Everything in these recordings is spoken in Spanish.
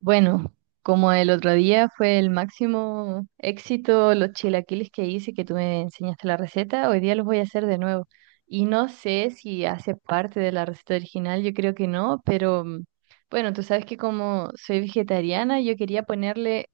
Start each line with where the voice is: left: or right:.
right: Bueno, como el otro día fue el máximo éxito los chilaquiles que hice, que tú me enseñaste la receta, hoy día los voy a hacer de nuevo. Y no sé si hace parte de la receta original, yo creo que no, pero bueno, tú sabes que como soy vegetariana, yo quería ponerle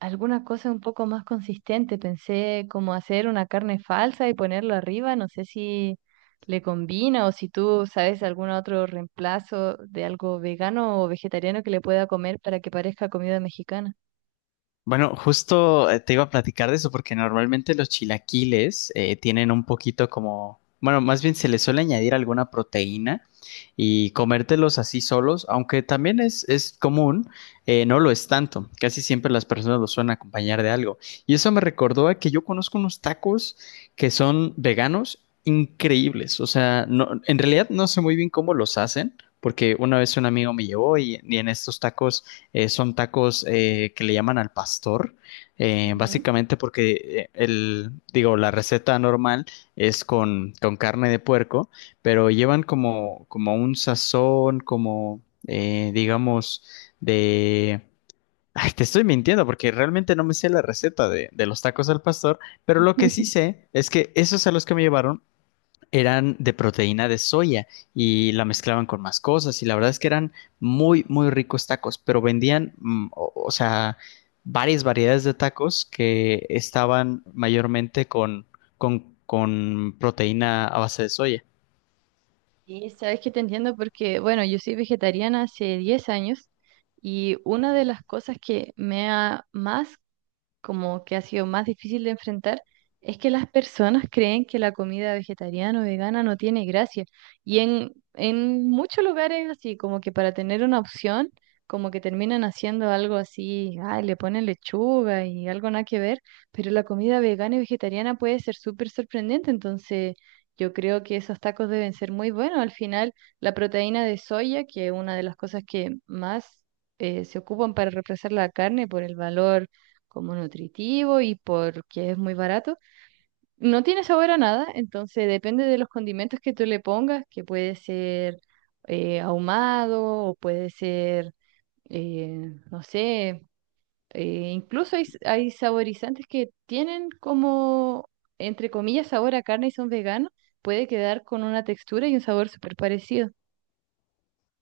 right: alguna cosa un poco más consistente. Pensé como hacer una carne falsa y ponerlo arriba. No sé si le combina o si tú sabes algún otro reemplazo de algo vegano o vegetariano que le pueda comer para que parezca comida mexicana.
left: Bueno, justo te iba a platicar de eso porque normalmente los chilaquiles tienen un poquito como, bueno, más bien se les suele añadir alguna proteína y comértelos así solos, aunque también es común, no lo es tanto. Casi siempre las personas los suelen acompañar de algo. Y eso me recordó a que yo conozco unos tacos que son veganos increíbles. O sea, no, en realidad no sé muy bien cómo los hacen. Porque una vez un amigo me llevó y en estos tacos son tacos que le llaman al pastor,
right: Ujú.
left: básicamente porque el, digo, la receta normal es con carne de puerco, pero llevan como un sazón, como digamos, de... Ay, te estoy mintiendo porque realmente no me sé la receta de los tacos al pastor, pero lo que sí sé es que esos a los que me llevaron eran de proteína de soya y la mezclaban con más cosas y la verdad es que eran muy, muy ricos tacos, pero vendían, o sea, varias variedades de tacos que estaban mayormente con, con proteína a base de soya.
right: Y sabes que te entiendo porque, bueno, yo soy vegetariana hace 10 años y una de las cosas que me ha más como que ha sido más difícil de enfrentar, es que las personas creen que la comida vegetariana o vegana no tiene gracia. Y en muchos lugares así, como que para tener una opción, como que terminan haciendo algo así, ay, le ponen lechuga y algo nada que ver, pero la comida vegana y vegetariana puede ser súper sorprendente, entonces... Yo creo que esos tacos deben ser muy buenos. Al final, la proteína de soya, que es una de las cosas que más se ocupan para reemplazar la carne por el valor como nutritivo y porque es muy barato. No tiene sabor a nada, entonces depende de los condimentos que tú le pongas, que puede ser ahumado o puede ser, no sé, incluso hay saborizantes que tienen como, entre comillas, sabor a carne y son veganos, puede quedar con una textura y un sabor súper parecido.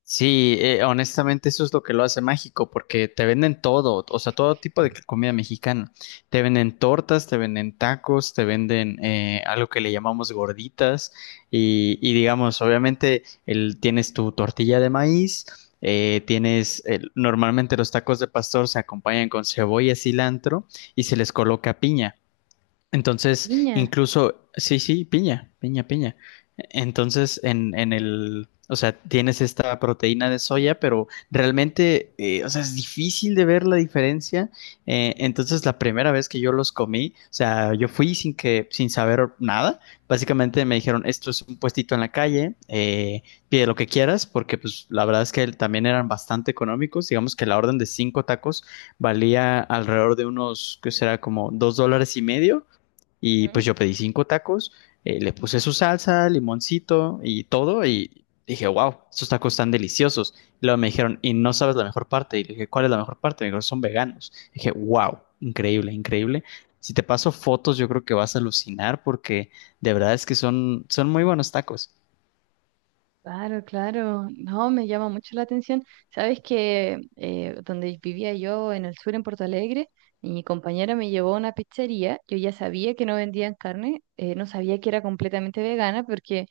left: Sí, honestamente eso es lo que lo hace mágico, porque te venden todo, o sea, todo tipo de comida mexicana. Te venden tortas, te venden tacos, te venden algo que le llamamos gorditas y digamos, obviamente el, tienes tu tortilla de maíz, normalmente los tacos de pastor se acompañan con cebolla, cilantro y se les coloca piña. Entonces,
right: Piña.
left: incluso, sí, sí, piña, piña, piña. Entonces, en el, o sea, tienes esta proteína de soya, pero realmente, o sea, es difícil de ver la diferencia. Entonces, la primera vez que yo los comí, o sea, yo fui sin saber nada. Básicamente me dijeron, esto es un puestito en la calle, pide lo que quieras, porque pues la verdad es que también eran bastante económicos. Digamos que la orden de cinco tacos valía alrededor de unos, que será como 2,5 dólares. Y pues yo pedí cinco tacos, le puse su salsa, limoncito y todo. Y dije, wow, estos tacos están deliciosos. Y luego me dijeron, y no sabes la mejor parte. Y le dije, ¿cuál es la mejor parte? Me dijeron, son veganos. Y dije, wow, increíble, increíble. Si te paso fotos, yo creo que vas a alucinar porque de verdad es que son, son muy buenos tacos.
right: Claro, claro. No, me llama mucho la atención. Sabes que donde vivía yo en el sur, en Porto Alegre, mi compañera me llevó a una pizzería. Yo ya sabía que no vendían carne, no sabía que era completamente vegana, porque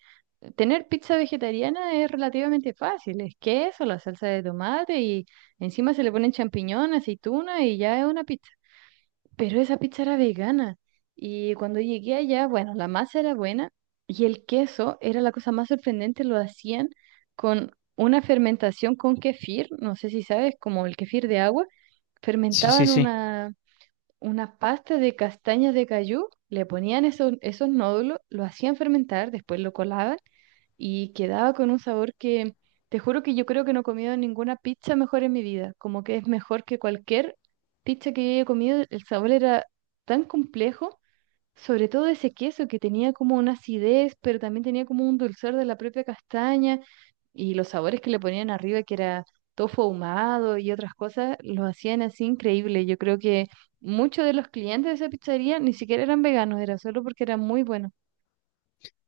right: tener pizza vegetariana es relativamente fácil. Es queso, la salsa de tomate y encima se le ponen champiñón, aceituna y ya es una pizza. Pero esa pizza era vegana. Y cuando llegué allá, bueno, la masa era buena y el queso era la cosa más sorprendente, lo hacían con una fermentación con kefir, no sé si sabes, como el kefir de agua,
left: Sí, sí,
right: fermentaban
left: sí.
right: una pasta de castañas de cayú, le ponían esos, esos nódulos, lo hacían fermentar, después lo colaban y quedaba con un sabor que te juro que yo creo que no he comido ninguna pizza mejor en mi vida, como que es mejor que cualquier pizza que yo haya comido, el sabor era tan complejo, sobre todo ese queso que tenía como una acidez, pero también tenía como un dulzor de la propia castaña y los sabores que le ponían arriba que era tofu ahumado y otras cosas, lo hacían así increíble. Yo creo que muchos de los clientes de esa pizzería ni siquiera eran veganos, era solo porque era muy bueno.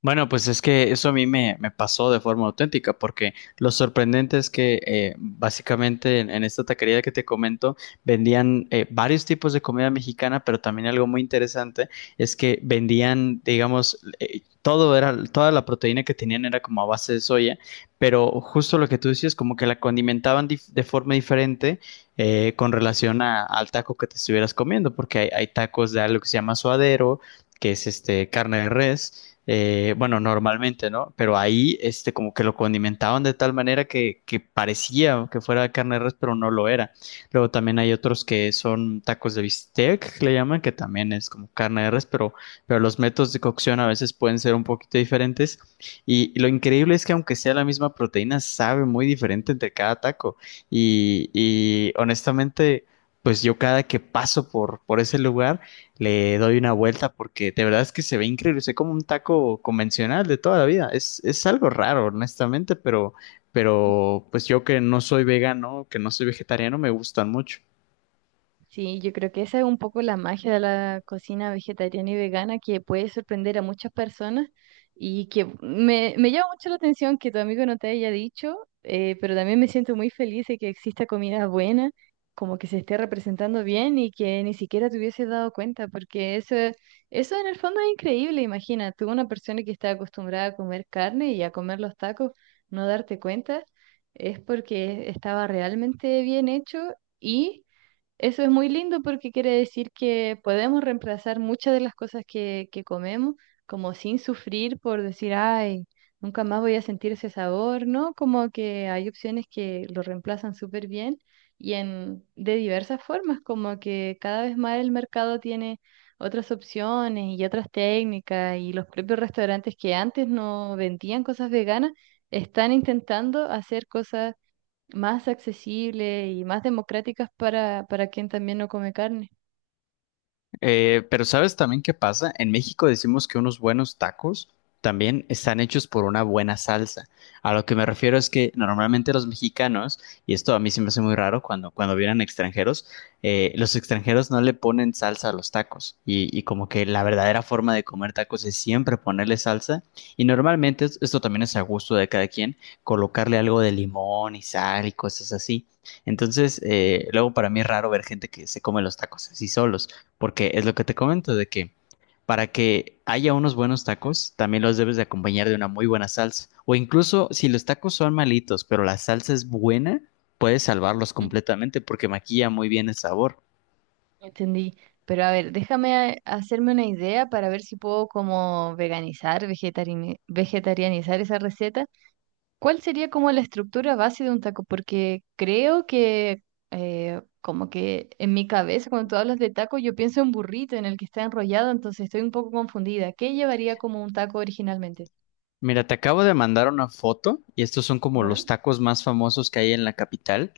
left: Bueno, pues es que eso a mí me pasó de forma auténtica, porque lo sorprendente es que básicamente en esta taquería que te comento vendían varios tipos de comida mexicana, pero también algo muy interesante es que vendían, digamos, toda la proteína que tenían era como a base de soya, pero justo lo que tú decías, como que la condimentaban de forma diferente con relación al taco que te estuvieras comiendo, porque hay tacos de algo que se llama suadero, que es este carne de res bueno, normalmente, ¿no? Pero ahí, este, como que lo condimentaban de tal manera que parecía que fuera carne de res, pero no lo era. Luego también hay otros que son tacos de bistec, que le llaman, que también es como carne de res, pero los métodos de cocción a veces pueden ser un poquito diferentes. Y lo increíble es que aunque sea la misma proteína, sabe muy diferente entre cada taco. Y honestamente, pues yo cada que paso por ese lugar, le doy una vuelta porque de verdad es que se ve increíble, se ve como un taco convencional de toda la vida. Es algo raro, honestamente,
right: Ujú.
left: pero pues yo que no soy vegano, que no soy vegetariano, me gustan mucho.
right: Sí, yo creo que esa es un poco la magia de la cocina vegetariana y vegana que puede sorprender a muchas personas y que me llama mucho la atención que tu amigo no te haya dicho, pero también me siento muy feliz de que exista comida buena, como que se esté representando bien y que ni siquiera te hubieses dado cuenta, porque eso en el fondo es increíble, imagina, tú una persona que está acostumbrada a comer carne y a comer los tacos, no darte cuenta, es porque estaba realmente bien hecho y... Eso es muy lindo porque quiere decir que podemos reemplazar muchas de las cosas que comemos, como sin sufrir por decir, ay, nunca más voy a sentir ese sabor, ¿no? Como que hay opciones que lo reemplazan súper bien y de diversas formas, como que cada vez más el mercado tiene otras opciones y otras técnicas y los propios restaurantes que antes no vendían cosas veganas están intentando hacer cosas más accesibles y más democráticas para quien también no come carne.
left: Pero ¿sabes también qué pasa? En México decimos que unos buenos tacos también están hechos por una buena salsa. A lo que me refiero es que normalmente los mexicanos, y esto a mí se me hace muy raro cuando vienen extranjeros, los extranjeros no le ponen salsa a los tacos. Y como que la verdadera forma de comer tacos es siempre ponerle salsa. Y normalmente esto también es a gusto de cada quien, colocarle algo de limón y sal y cosas así. Entonces,
right: Mm.
left: luego para mí es raro ver gente que se come los tacos así solos. Porque es lo que te comento, de que para que haya unos buenos tacos, también los debes de acompañar de una muy buena salsa. O incluso si los tacos son malitos, pero la salsa es buena, puedes salvarlos
right: Mm.
left: completamente porque maquilla muy bien el sabor.
right: Entendí. Pero a ver, déjame hacerme una idea para ver si puedo como veganizar, vegetarianizar esa receta. ¿Cuál sería como la estructura base de un taco? Porque creo que como que en mi cabeza cuando tú hablas de taco yo pienso en burrito en el que está enrollado, entonces estoy un poco confundida. ¿Qué llevaría como un taco originalmente?
left: Mira, te acabo de mandar una foto y estos son como
right: Ya.
left: los tacos más famosos que hay en la capital,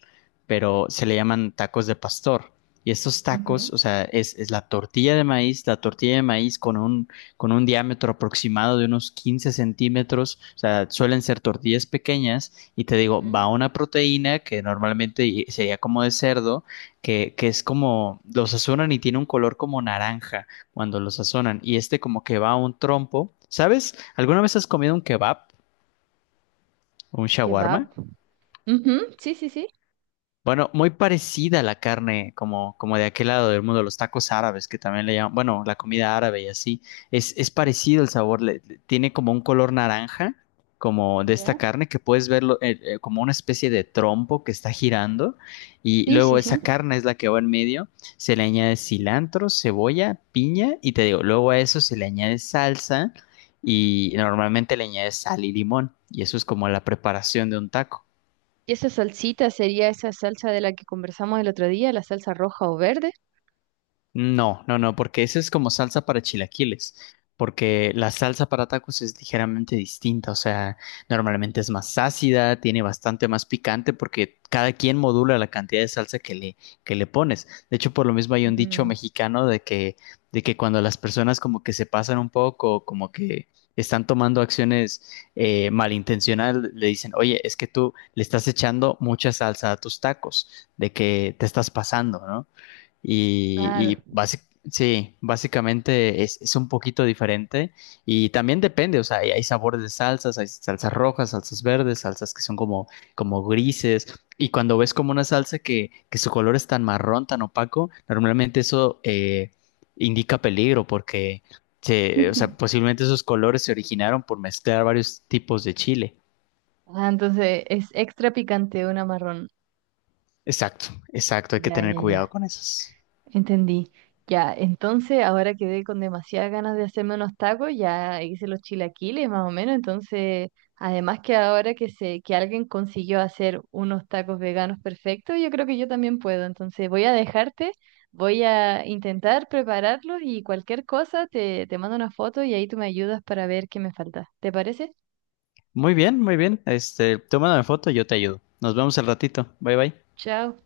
left: pero se le llaman tacos de pastor. Y estos
right: Ujú.
left: tacos, o sea, es la tortilla de maíz, la tortilla de maíz con un, diámetro aproximado de unos 15 centímetros, o sea, suelen ser tortillas pequeñas y te digo, va
right: Ujú.
left: una proteína que normalmente sería como de cerdo, que es como, los asuran y tiene un color como naranja cuando lo sazonan. Y este como que va a un trompo. ¿Sabes? ¿Alguna vez has comido un kebab o un shawarma?
right: Kebab, ujú, sí, sí, sí.
left: Bueno, muy parecida a la carne, como de aquel lado del mundo, los tacos árabes, que también le llaman, bueno, la comida árabe y así. Es parecido el sabor, tiene como un color naranja, como de esta
right: ¿Ya?
left: carne, que puedes verlo como una especie de trompo que está girando. Y
right: Sí,
left: luego
right: sí, sí.
left: esa carne es la que va en medio, se le añade cilantro, cebolla, piña, y te digo, luego a eso se le añade salsa y normalmente le añades sal y limón. Y eso es como la preparación de un taco.
right: ¿Y esa salsita sería esa salsa de la que conversamos el otro día, la salsa roja o verde?
left: No, no, no, porque esa es como salsa para chilaquiles, porque la salsa para tacos es ligeramente distinta, o sea, normalmente es más ácida, tiene bastante más picante, porque cada quien modula la cantidad de salsa que le pones. De hecho, por lo mismo hay un dicho
right: Mm,
left: mexicano de que cuando las personas como que se pasan un poco, como que están tomando acciones malintencionadas, le dicen, oye, es que tú le estás echando mucha salsa a tus tacos, de que te estás pasando, ¿no? Y,
right: claro.
left: y basi- sí, básicamente es un poquito diferente y también depende, o sea, hay sabores de salsas, hay salsas rojas, salsas verdes, salsas que son como, como grises y cuando ves como una salsa que su color es tan marrón, tan opaco, normalmente eso indica peligro porque, o sea, posiblemente esos colores se originaron por mezclar varios tipos de chile.
right: Ah, entonces es extra picante una marrón.
left: Exacto, exacto, hay que
right: Ya,
left: tener
right: ya,
left: cuidado
right: ya.
left: con esos.
right: Entendí. Ya, entonces ahora quedé con demasiadas ganas de hacerme unos tacos, ya hice los chilaquiles más o menos, entonces además que ahora que sé que alguien consiguió hacer unos tacos veganos perfectos, yo creo que yo también puedo, entonces voy a dejarte, voy a intentar prepararlos y cualquier cosa te mando una foto y ahí tú me ayudas para ver qué me falta. ¿Te parece?
left: Muy bien, muy bien. Este, tómame foto y yo te ayudo. Nos vemos al ratito. Bye bye.
right: Chao.